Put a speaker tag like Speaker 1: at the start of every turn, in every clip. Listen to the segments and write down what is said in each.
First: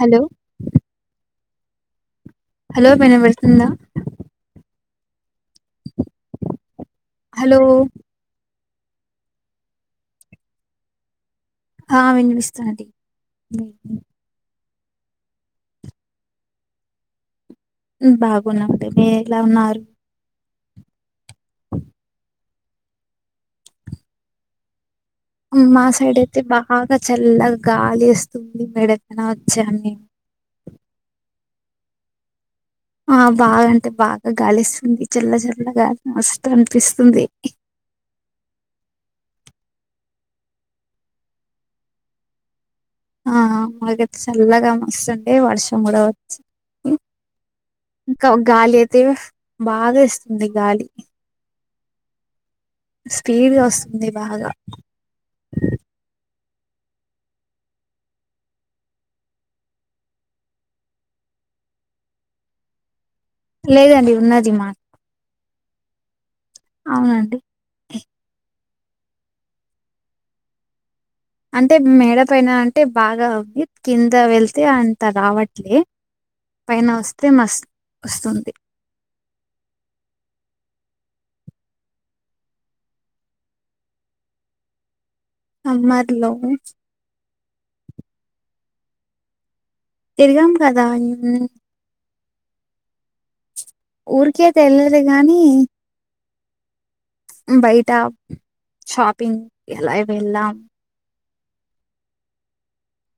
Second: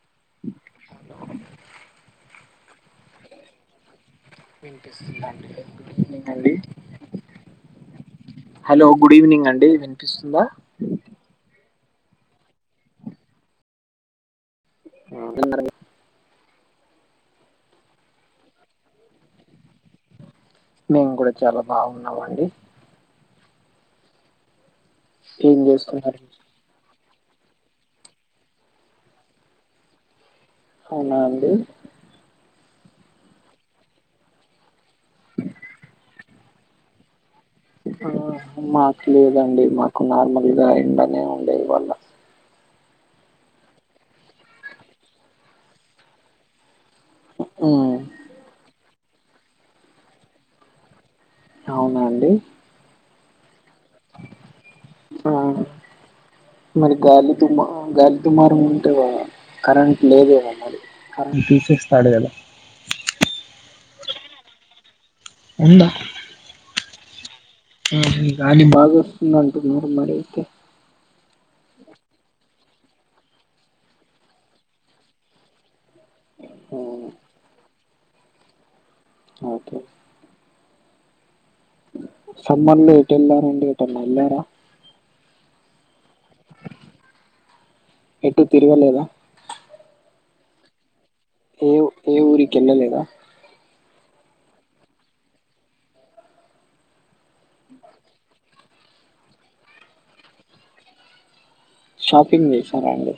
Speaker 1: Hello
Speaker 2: [unintelligible]
Speaker 1: hello మేన వెళ్తుంద
Speaker 2: వినిపిస్తుందండి గుడివినింగ్ అండీ
Speaker 1: హలో
Speaker 2: హలో గుడివినింగ్ అండి వినిపిస్తుంద
Speaker 1: ఆ వినిపిస్తాంది బాగున్నాంది మీరేలా ఉనారు
Speaker 2: మేమ్ గుడా చాలా బాగున్నావండి ఏం
Speaker 1: మా
Speaker 2: చేస్తున్నారు
Speaker 1: సైడైతే బాగా చల్లగా గాలి ఏస్తుంది మెడతన వచ్చాం నే
Speaker 2: ఔనా అండి
Speaker 1: ఆ బాగా అంటే బాగా గాలేస్తుంది చల్ల చల్లగాలి మస్తు అనిపిస్తుంది
Speaker 2: ఆ మాకు లేదండి మాకు నార్మల్గా ఎండనే ఉండే ఇవాల
Speaker 1: ఆ మాకైతె చల్లగా మస్తుండె వర్షం గుడా వచ్చు
Speaker 2: ఉమ్,
Speaker 1: ఇంక ఒ గాలైతే బాగా ఇస్తుంది గాలి
Speaker 2: ఔనాండి
Speaker 1: స్పీడ్గ ఒస్తుంది బాగా
Speaker 2: ఆ మరి గాలి తుమ్మ గాలి తుమారం ఉంటే కరంట్ లేదేమో మరి కరంట్ తేసేస్తాడు గద
Speaker 1: లేదండి ఉన్నది మ
Speaker 2: ఉంద
Speaker 1: ఔనండి
Speaker 2: గాలి బాగా ఒస్తుంది అంటున్నరు మరైతే
Speaker 1: అంటె మేడ పైన అంటే బాగా ఉంది కింద వెళ్తే అంత రావట్లే
Speaker 2: ఆ,
Speaker 1: పైన ఒస్తే మస్ ఒస్తుంది
Speaker 2: ఓకె సమ్మర్ల ఎటు ఎల్లారండి ఎటన్న ఎళ్ళార
Speaker 1: సమ్మర్లో
Speaker 2: ఎటు తిరగలేద
Speaker 1: తిర్గం గదా మ్
Speaker 2: ఏ ఎ ఊరికెళ్లలేద
Speaker 1: ఊరికైతే ఎళ్ళలె గాని బయ్ట షాపింగ్ ఎలా వెళ్ళాం
Speaker 2: షాపింగ్ జేసారండి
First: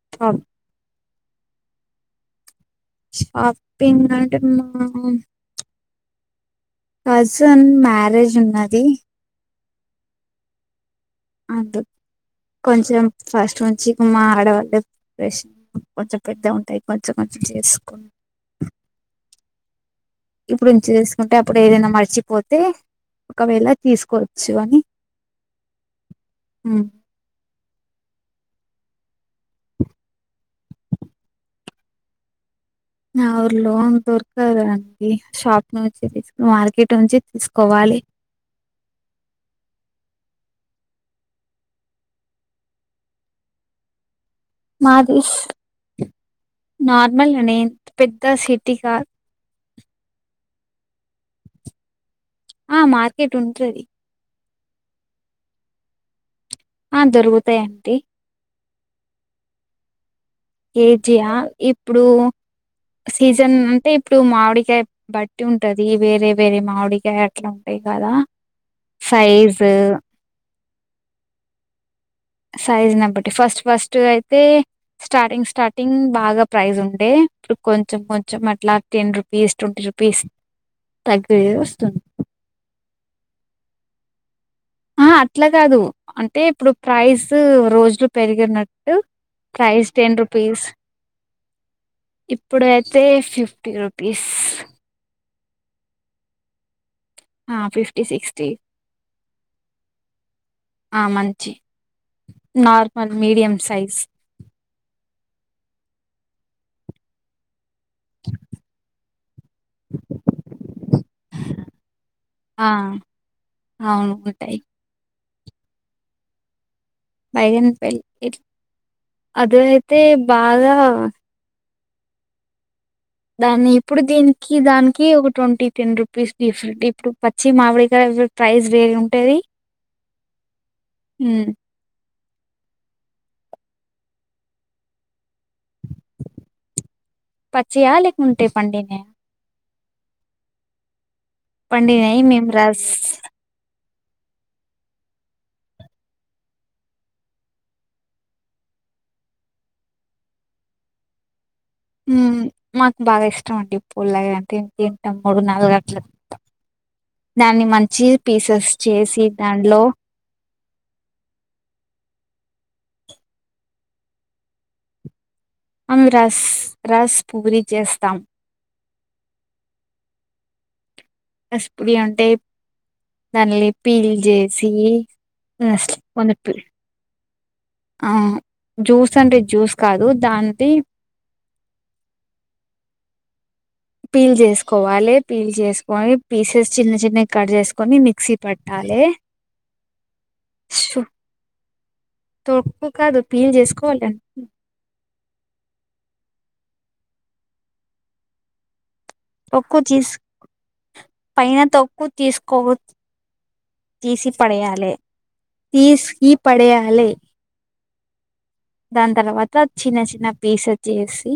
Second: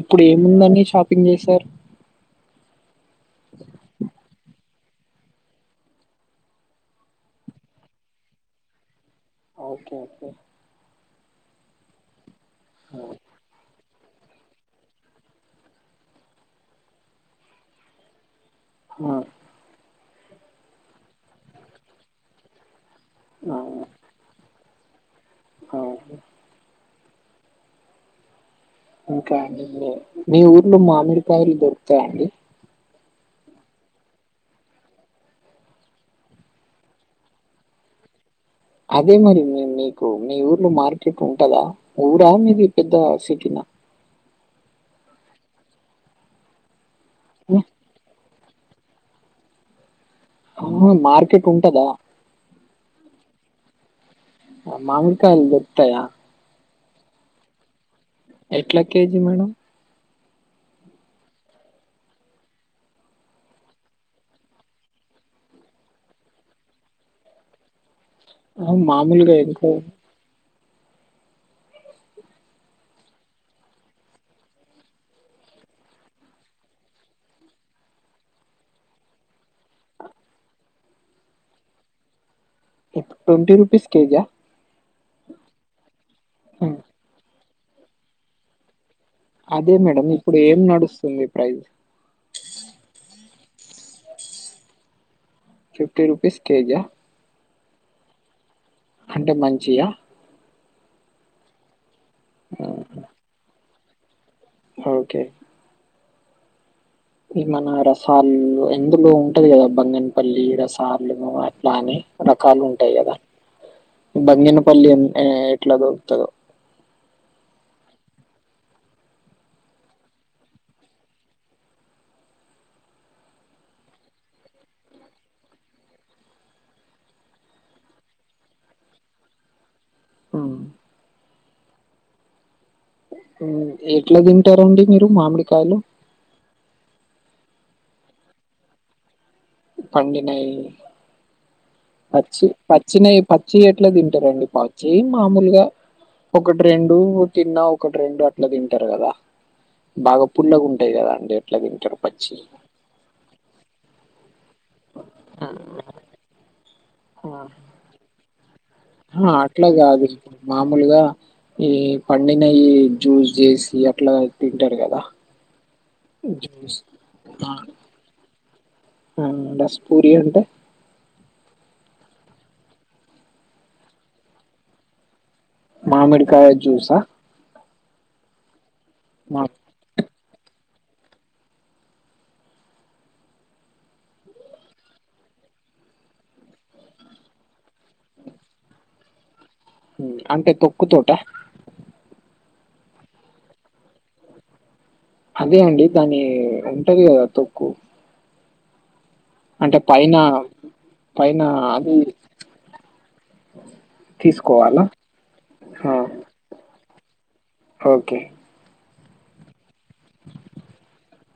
Speaker 2: ఇప్పుడు
Speaker 1: షాప్
Speaker 2: ఏముందండి షాపింగ్ జేశారు
Speaker 1: షాపింగ్ అంటె మ్ కజన్ మ్యారేజ్ ఉన్నది
Speaker 2: ఓకేకె
Speaker 1: అందు కొంచెం ఫాస్ట్ నుంచి మా ఆడవాళ్ళ పేషన్ కొంచెం పెద్ద ఉంటయి కొంచెం కొంచెం చేసుకో
Speaker 2: అ
Speaker 1: ఇప్పుడుంచి తీస్కుంటే అప్పుడు ఏదైనా మర్చిపోతే ఒకవేళ తీస్కోచ్చు అని
Speaker 2: అ
Speaker 1: ఉమ్
Speaker 2: ఇంకా మీ ఊర్లో మామిడికాయలు దొరుకుతయాండి?
Speaker 1: నా ఊర్లో దొరుక్తండి షాప్ నుంచి తీసుకుని మార్కెట్ నుంచి తీసుకోవాలి.
Speaker 2: అదే మరి మీ మీకు మీ ఊర్లో మార్కెట్ ఉంటదా, ఊరా మీది పెద్ద సిటీనా?
Speaker 1: మాదిస్ నార్మల్గనే అంత పెద్ద సిటీ కాదు.
Speaker 2: ఆ మార్కెట్ ఉంటదా?
Speaker 1: ఆ మార్కెట్ ఉంటది.
Speaker 2: మామిడికాయలు దొరుక్తయా?
Speaker 1: ఆ దొరుకుతయండి.
Speaker 2: ఎట్లా కేజీ మేడం?
Speaker 1: కేజియా ఇప్పుడు సీజన్ అంటే ఇప్పుడు మామిడికాయ బట్టి ఉంటది వేరే వేరే మామిడికాయ అట్లా ఉంటయి కదా.
Speaker 2: ఆహా మామూలుగా ఎంత?
Speaker 1: సైజ్ సైజ్ న బట్టి ఫస్ట్ ఫస్ట్ అయితే స్టార్టింగ్ స్టార్టింగ్ బాగా ప్రైస్ ఉండే ఇప్పుడు కొంచెం కొంచెం అట్లా టెన్ రూ పీస్ ట్వంటీ రుపీస్ తగ్గే వస్తుంది.
Speaker 2: ఇప్పు ట్వంటీ రుపీస్ కేజియా?
Speaker 1: ఆహా అట్లా కాదు అంటే ఇప్పుడు ప్రైస్ రోజులు పెరిగినట్టు
Speaker 2: అదే
Speaker 1: ప్రైస్
Speaker 2: మేడం ఇప్పుడు ఏం
Speaker 1: రూపీస్.
Speaker 2: నడుస్తుంది ప్రైజ్.
Speaker 1: ఇప్పుడైతే ఫిఫ్టీ రూపీస్.
Speaker 2: ఫిఫ్టీ రుపీస్ కేజియా?
Speaker 1: ఆ ఫిఫ్టీ సిక్స్టీ
Speaker 2: అంటే మంచియా?
Speaker 1: ఆ మంచియి నార్మల్ మీడియం సైజ్.
Speaker 2: ఓకే ఈ మన రస్ సాల్లు ఇందులో ఉంటది కదా బంగనపల్లి, రసాల్లు అట్లా అని రకాలు
Speaker 1: ఆ!
Speaker 2: ఉంటయి కదా.
Speaker 1: అవును. ఉంటాయి.
Speaker 2: బంగినపల్లి ఎం ఎట్ల దొరుకుతదో.
Speaker 1: బైగన్ పెళ్లి అదయితే బాగా దాన్ని ఇప్పుడు దీనికి దానికి ఒక ట్వంటీ టెన్ రూపీస్ డిఫరెట్ ఇప్పుడు పచ్చి మామిడికాయ చూడు ప్రైస్ వేరే ఉంటది.
Speaker 2: అ
Speaker 1: హ్
Speaker 2: ఎట్ల తింటరండి మీరు మామిడికాయలు?
Speaker 1: పచ్చియా లేకుంటే పండినయా?
Speaker 2: పండినయి
Speaker 1: పండినయి
Speaker 2: పచ్చి
Speaker 1: మేము రస్
Speaker 2: పచ్చినయి ప చ్చియి ఎట్ల తింటరండి పచ్చియి మామూలుగా ఒకటి రెండు తిన్నా ఒకటి రెండు అట్లా తింటరు కదా. బాగా పుల్లగా ఉంటయి కదా అండి ఎట్ల ఇవి.
Speaker 1: మాకు బాగా ఇష్టం అండి పుల్లగా. తి తింటాం మూడు నాలుగు అట్ల తింటం,
Speaker 2: ఆ!
Speaker 1: దాన్ని మంచి పీసెస్ చేసి
Speaker 2: అహా అట్లా
Speaker 1: దాన్లో
Speaker 2: కాదు ఇప్పుడు మామూలుగా ఈ పండినయి జ్యూస్ చేసి అట్లా తింటరు కదా.
Speaker 1: అవి రస్
Speaker 2: జ్యూస్
Speaker 1: రస్ పూరి చేస్తాం.
Speaker 2: ఆ రస్ పూరి అంట
Speaker 1: రసుపురి అంటె దానిలి పీల్ చేసి అస్ట్ వంద
Speaker 2: మామిడికాయ
Speaker 1: పురి
Speaker 2: జ్యూసా
Speaker 1: ఆ జ్యూస్ అంటే
Speaker 2: మా
Speaker 1: జ్యూస్ కాదు దాంటి పీల్ జేసుకోవాలే, పీల్ జెసుకొని పీసెస్ చిన్న చిన్నయ్ కట్ చేసుకొని, మిక్సీ పెట్టాలె.
Speaker 2: అంటే తొక్కు తోట
Speaker 1: తొక్కు కాదు పీల్ చేసుకోవాల
Speaker 2: అదే అండి దాని ఉంటది కదా తొక్కు అంటే
Speaker 1: తొక్కు తీసి
Speaker 2: పైన
Speaker 1: పైన తక్కు తీసుకోవద్ తీసి
Speaker 2: తీసుకోవాలా
Speaker 1: పడేయాలె,
Speaker 2: ఆ
Speaker 1: తీసి పడేయాలె
Speaker 2: ఓకే
Speaker 1: దాని తర్వాత చిన్న చిన్న పీసెస్ చేసి,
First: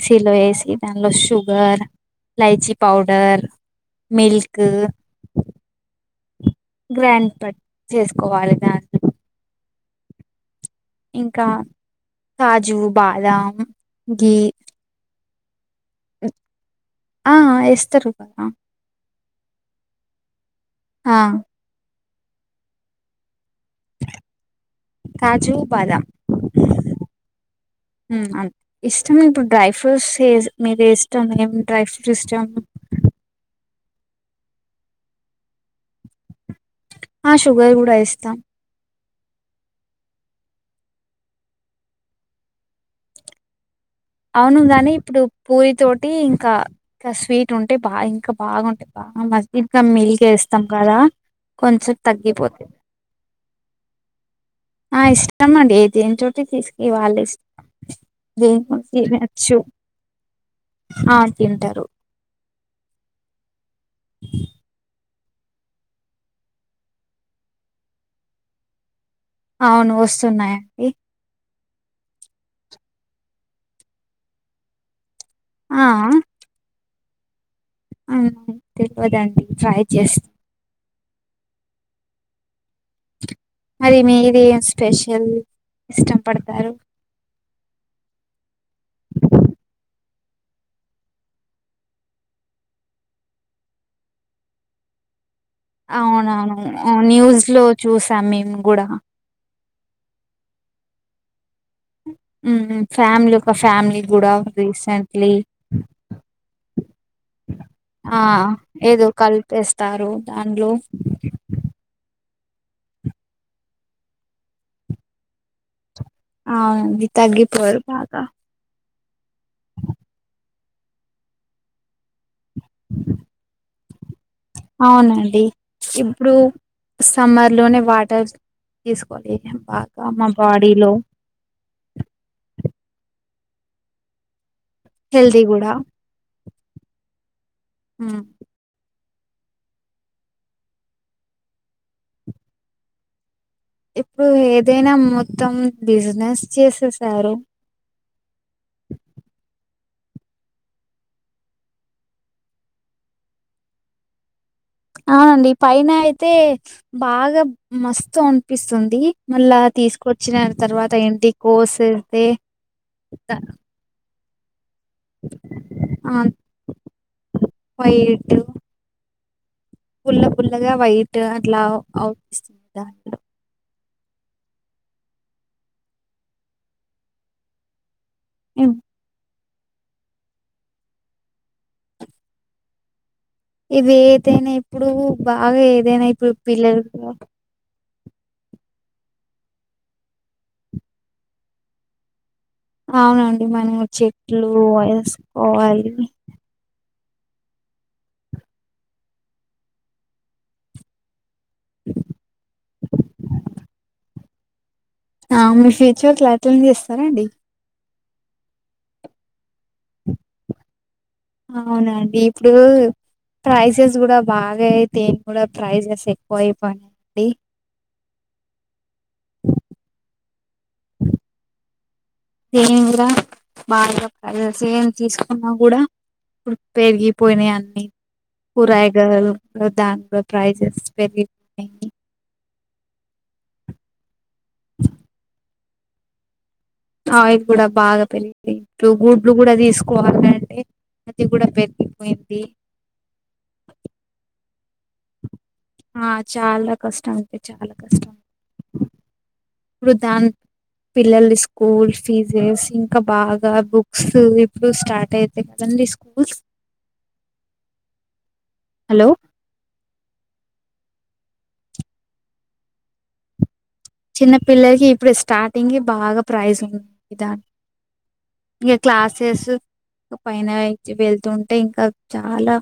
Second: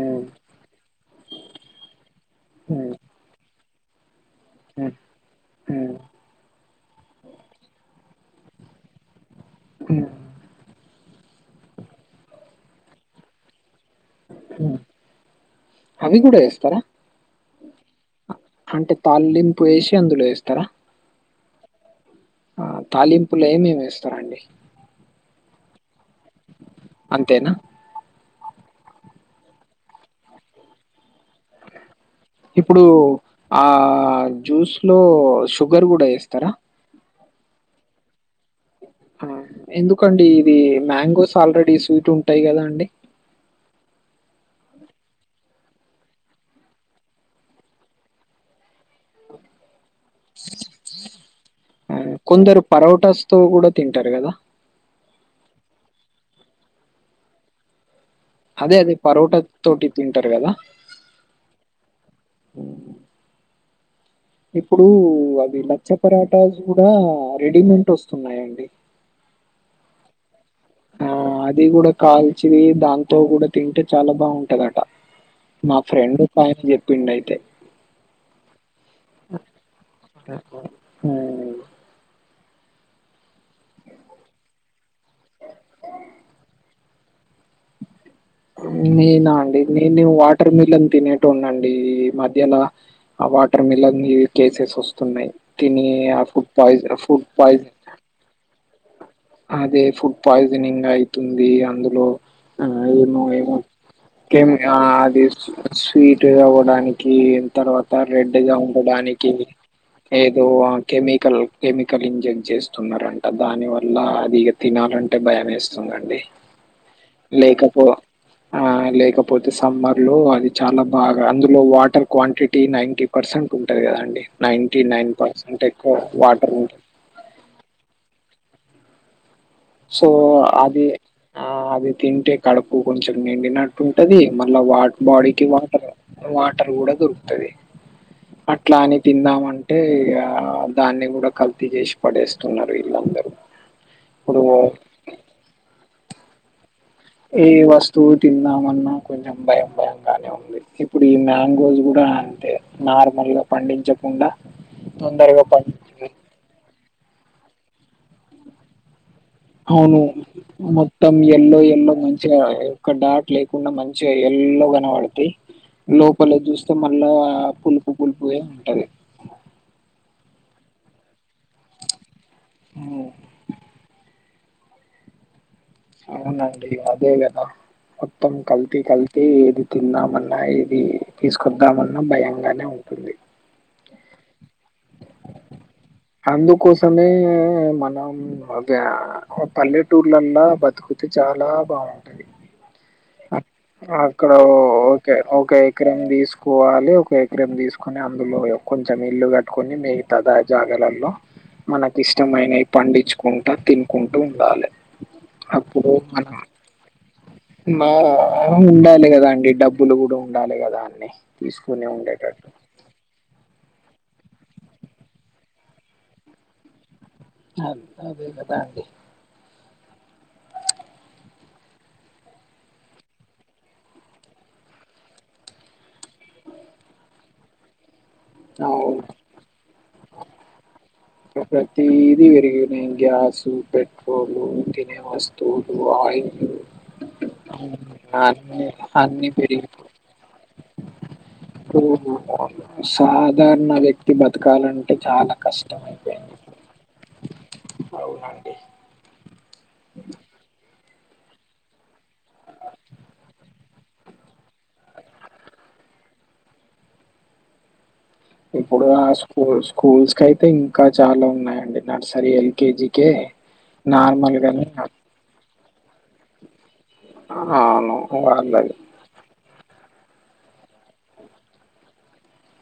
Speaker 2: ఉమ్
Speaker 1: ఏసి దానిలో షూ గర్, ఇలాయచి
Speaker 2: ఉమ్
Speaker 1: పౌడర్, మల్క్
Speaker 2: ఉమ్ ఉమ్
Speaker 1: గ్రాండ్ పట్ చేసుకోవాలి దాంట్ల
Speaker 2: హ
Speaker 1: ఇంకా కాజు, బాదం, ఘి
Speaker 2: ఉమ్ అవి గుడా ఏస్తరా?
Speaker 1: ఆ ఏస్తరు కదా.
Speaker 2: అంటే తాలింపు ఏసి అందులో ఏస్తరా?
Speaker 1: ఆ
Speaker 2: ఆ తాలింపుల ఏమేమి ఏస్తరండి?
Speaker 1: కాజు, బాదం
Speaker 2: అంతేనా?
Speaker 1: ఉమ్ అం ఇష్టం ఇప్పుడు డ్రై ఫ్రూట్స్ ఎస్ మీద ఇష్టంఏం డ్రై ఫ్రూట్స్ ఇష్టం.
Speaker 2: ఇప్పుడు ఆ జ్యూస్ లో షుగర్ గుడ ఏస్తారా?
Speaker 1: ఆ షుగర్ గుడ ఏస్తాం
Speaker 2: ఆ ఎందుకండి ఇది, మ్యాంగోస్ ఆల్రెడీ స్వీట్ ఉంటయి కదా అండి.
Speaker 1: అవును గని ఇప్పుడు పూరి తోటి ఇంకా, ఇంకా స్వీట్ ఉంటే బా ఇంకా బాగుంటయ్ మస్జిద్ క మీల్ కేస్తాం కదా, కొంచెం
Speaker 2: ఆ! కొందరు
Speaker 1: తగ్గిపోతుంది.
Speaker 2: పరోటాస్‌తో గూడా తింటారు గదా!
Speaker 1: ఆ ఇష్టం అండి, దేని చోటి తీసుక ఈ వాళ్ళ ఇష్టం, దేని
Speaker 2: అదే అదే పరోటా
Speaker 1: తినచ్చు
Speaker 2: తోటి తింటరు కదా?
Speaker 1: ఆ తింటరు
Speaker 2: ఉమ్ ఇప్పుడు అది లచ్చ పరాటాస్ గుడా రెడీమేంట్ వస్తున్నాయండి.
Speaker 1: అవును వస్తున్నాయండి.
Speaker 2: ఆ అది గుడ కాల్చి దాంతో గుడ తింటే చాలా బాగుంటదట. మా
Speaker 1: ఆ
Speaker 2: ఫ్రెండ్ ఒకాయన చెప్పిండయితే.
Speaker 1: అవున తెలియదండి ట్రై చేస్
Speaker 2: ఆ
Speaker 1: మరి మీది స్పెషల్ ఇష్టం పడతారు?
Speaker 2: నేనా అండి, నేను వాటర్ మిల్లన్ తినేటోన్నండి, ఈ మధ్యల ఆ వాటర్ మిలనీ కేసెస్ వస్తున్నర్, తిని ఆ ఫుడ్
Speaker 1: అవునవును
Speaker 2: పాయి ఫుడ్
Speaker 1: న్యూస్ లో
Speaker 2: పాయిజ
Speaker 1: చూసాం మేం గుడ.
Speaker 2: అదే ఫుడ్ పాయిజనింగ్ అవుతుంది అందులో ఆ
Speaker 1: హ్మ్
Speaker 2: ఏమో
Speaker 1: ఫ్యామిలీ ఒక
Speaker 2: ఏమో
Speaker 1: ఫ్యామిలీ కూడా
Speaker 2: కెం ఆ అది
Speaker 1: రీసెంట్లీ
Speaker 2: స్వీట్ అవ్వడానికి కీం తర్వాత
Speaker 1: ఆ
Speaker 2: రెడ్ గా
Speaker 1: ఏదో
Speaker 2: ఉండడానికి
Speaker 1: కలిపేస్తారు
Speaker 2: ఏదో
Speaker 1: దాంట్లో
Speaker 2: ఆ కెమికల్ కెమికల్ ఇంజెక్ట్ చేస్తున్నారంట దాని వల్ల అది ఇగ తినాలంటే భయం వేస్తుందండి
Speaker 1: అవునండి తగ్గిపోర్ బాగా
Speaker 2: ఆ లేకపోతే సమ్మర్ లో అది చాలా బాగా అందులో వాటర్ క్వాంటిటీ నైన్టీ పర్సెంట్ ఉంటుంది కదాండి నైన్టీ నైన్
Speaker 1: అవునండి
Speaker 2: పర్సెంట్ ఎక్కువ
Speaker 1: ఇప్పుడు
Speaker 2: వాటర్ ఉంటుంది
Speaker 1: సమ్మర్ లోనే వాటర్ తీసుకోవాలి బాగా
Speaker 2: సో,
Speaker 1: మా
Speaker 2: అది
Speaker 1: బాడీలో
Speaker 2: ఆ అది తింటే కడుపు కొంచెం నిండినట్టు ఉంటది మళ్ళా వాట్
Speaker 1: హెల్దీ
Speaker 2: బాడీకి
Speaker 1: కూడా
Speaker 2: వాటర్ వాటర్ కూడా దొరుకుతది
Speaker 1: ఊ
Speaker 2: అట్లా అని తిందామంటే దాన్ని కూడా కల్తీ చేసి పడేస్తున్నారు వీళ్ళందరూ
Speaker 1: ఇప్పుడు ఏదైనా మొత్తం బిజినెస్ చేసే
Speaker 2: ఏ వస్తువు తిందామన్నా కొంచెం భయం భయంగానే ఉంది ఇప్పుడు ఈ మ్యాంగోది కూడా అంతే నార్మల్ గా పండించకుండా తొందరగా
Speaker 1: అవునండి పైన
Speaker 2: పండి
Speaker 1: అయితే బాగా మస్తు అనిపిస్తుంది మళ్ళా
Speaker 2: అవును
Speaker 1: తీసుకొచ్చిన తర్వాత
Speaker 2: మొత్తం
Speaker 1: ఏంటి
Speaker 2: ఎల్లో ఎల్లో
Speaker 1: కోసేస్తే
Speaker 2: మంచిగా ఒక్క డాట్ లేకుండా మంచి చిగ ఎల్లో కనపడతాయి
Speaker 1: ఆ
Speaker 2: లోపలే చూస్తే మళ్ళా పులుపు పులుపు
Speaker 1: వైట్
Speaker 2: ఏ ఉంటది
Speaker 1: పుల్ల పుల్లగా వైట్ అట్లా అవుపిస్తుంద
Speaker 2: ఉమ్,
Speaker 1: దాంట్లో
Speaker 2: అవునండి అదే కదా మొత్తం కల్తీ కల్తీ అయితే ఏది తిందామన్నా ఏది తీసుకొద్దామన్నా భయంగానే ఉంటుంది
Speaker 1: ఇవి ఏదయినా ఇప్పుడు బాగా ఏదైనా ఇప్పుడు పిల్లలు
Speaker 2: నీ మనం అవ్ యా పల్లెటూర్లన్నా బతుకుతే చాలా బాగుంటది
Speaker 1: అవునండి
Speaker 2: అక్
Speaker 1: మనం
Speaker 2: అక్కడ
Speaker 1: చెట్లు
Speaker 2: ఓకే ఓకే
Speaker 1: వేసుకోవాలి
Speaker 2: ఎకరం తీసుకు పోవాలి ఒక ఎకరం తీసుకొని అందులో కొంచెం ఇల్లు కట్టుకొని మిగితదా జాగలలో మనకి ఇష్టమైనవి పండించుకుంట తినుకుంట ఉండాలి
Speaker 1: ఆ మీరు ఫ్యూచుర్ లో అట్లనే చేస్తారండి
Speaker 2: నా ఉండాలి కదా అండి డబ్బులు కూడా ఉండాలి కదా అన్ని తీసుకునే
Speaker 1: అవునండి
Speaker 2: ఉండేటట్టు
Speaker 1: ఇప్పుడు ప్రైజెస్ కూడా బాగా అయితే ఏం కూడా ప్రైజెస్ ఎక్కువ అయిపోనాయి
Speaker 2: అ అదే కతా అండి
Speaker 1: ఏం కూడ బాయిలో కలిసి ఏం తీసుకున్నా కూడా ఇప్ పెరిగిపోయినాయి అన్ని
Speaker 2: అవును.
Speaker 1: కూరగాయలు దాంలో ప్రైజెస్ పెరిగిపోయినయ్
Speaker 2: ఇదీ వెరిగి మేం గ్యాసు పెట్రోలు తినే వస్తువులు ఆయిల్
Speaker 1: ఆయిల్ కూడా బాగా పెరిపోయింది
Speaker 2: అన్ని
Speaker 1: ఇటు
Speaker 2: అన్ని
Speaker 1: గుడ్లు కూడా
Speaker 2: పెరిగిపో
Speaker 1: తీసుకోవాల అంటే అది కూడా
Speaker 2: ఇప్పుడు
Speaker 1: పెరిగిపోయింది
Speaker 2: సాధారణ వ్యక్తి బతకాలంటే చాలా కష్టం
Speaker 1: ఆ
Speaker 2: అయిపోయింది
Speaker 1: చాలా కష్టం అంతే చాలా కష్టం
Speaker 2: అవునండి
Speaker 1: ఇప్పుడు దాన్ పిల్లల స్కూల్ ఫీజెస్ ఇంకా బాగా బుక్స్ ఇప్పుడు స్టార్ట్ అయితే ఎట్లన తీస్ కు
Speaker 2: ఇప్పుడు ఆ స్కూల్ స్కూల్స్ కయితే ఇంకా చాలా ఉన్నాయండి నర్సరీ ఎల్కేజీ కె
Speaker 1: చిన్న పిల్లలకి ఇప్పుడు స్టార్టింగె బాగా ప్రైజ్ లు ఇద
Speaker 2: అవును
Speaker 1: ఇగ
Speaker 2: వాళ్ళది
Speaker 1: క్లాసేసు పైన అయి వెళ్తుంటే ఇంకా చాలా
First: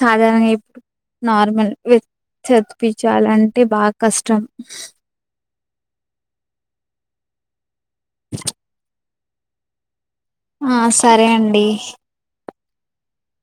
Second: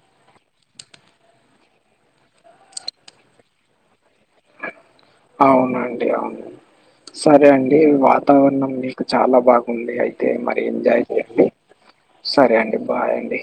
Speaker 1: సాధారణంగా ఇప్ నార్మల్ చదిపించాలంటే బాగా కష్టం
Speaker 2: అవునండి అవును సరే అండి వాతావరణం మీకు చాలా బాగుంది అయి తే మరి
Speaker 1: ఆ
Speaker 2: ఎంజాయ్
Speaker 1: సరే
Speaker 2: చేయండి
Speaker 1: అండి
Speaker 2: సరే అండి బాయ్ అండి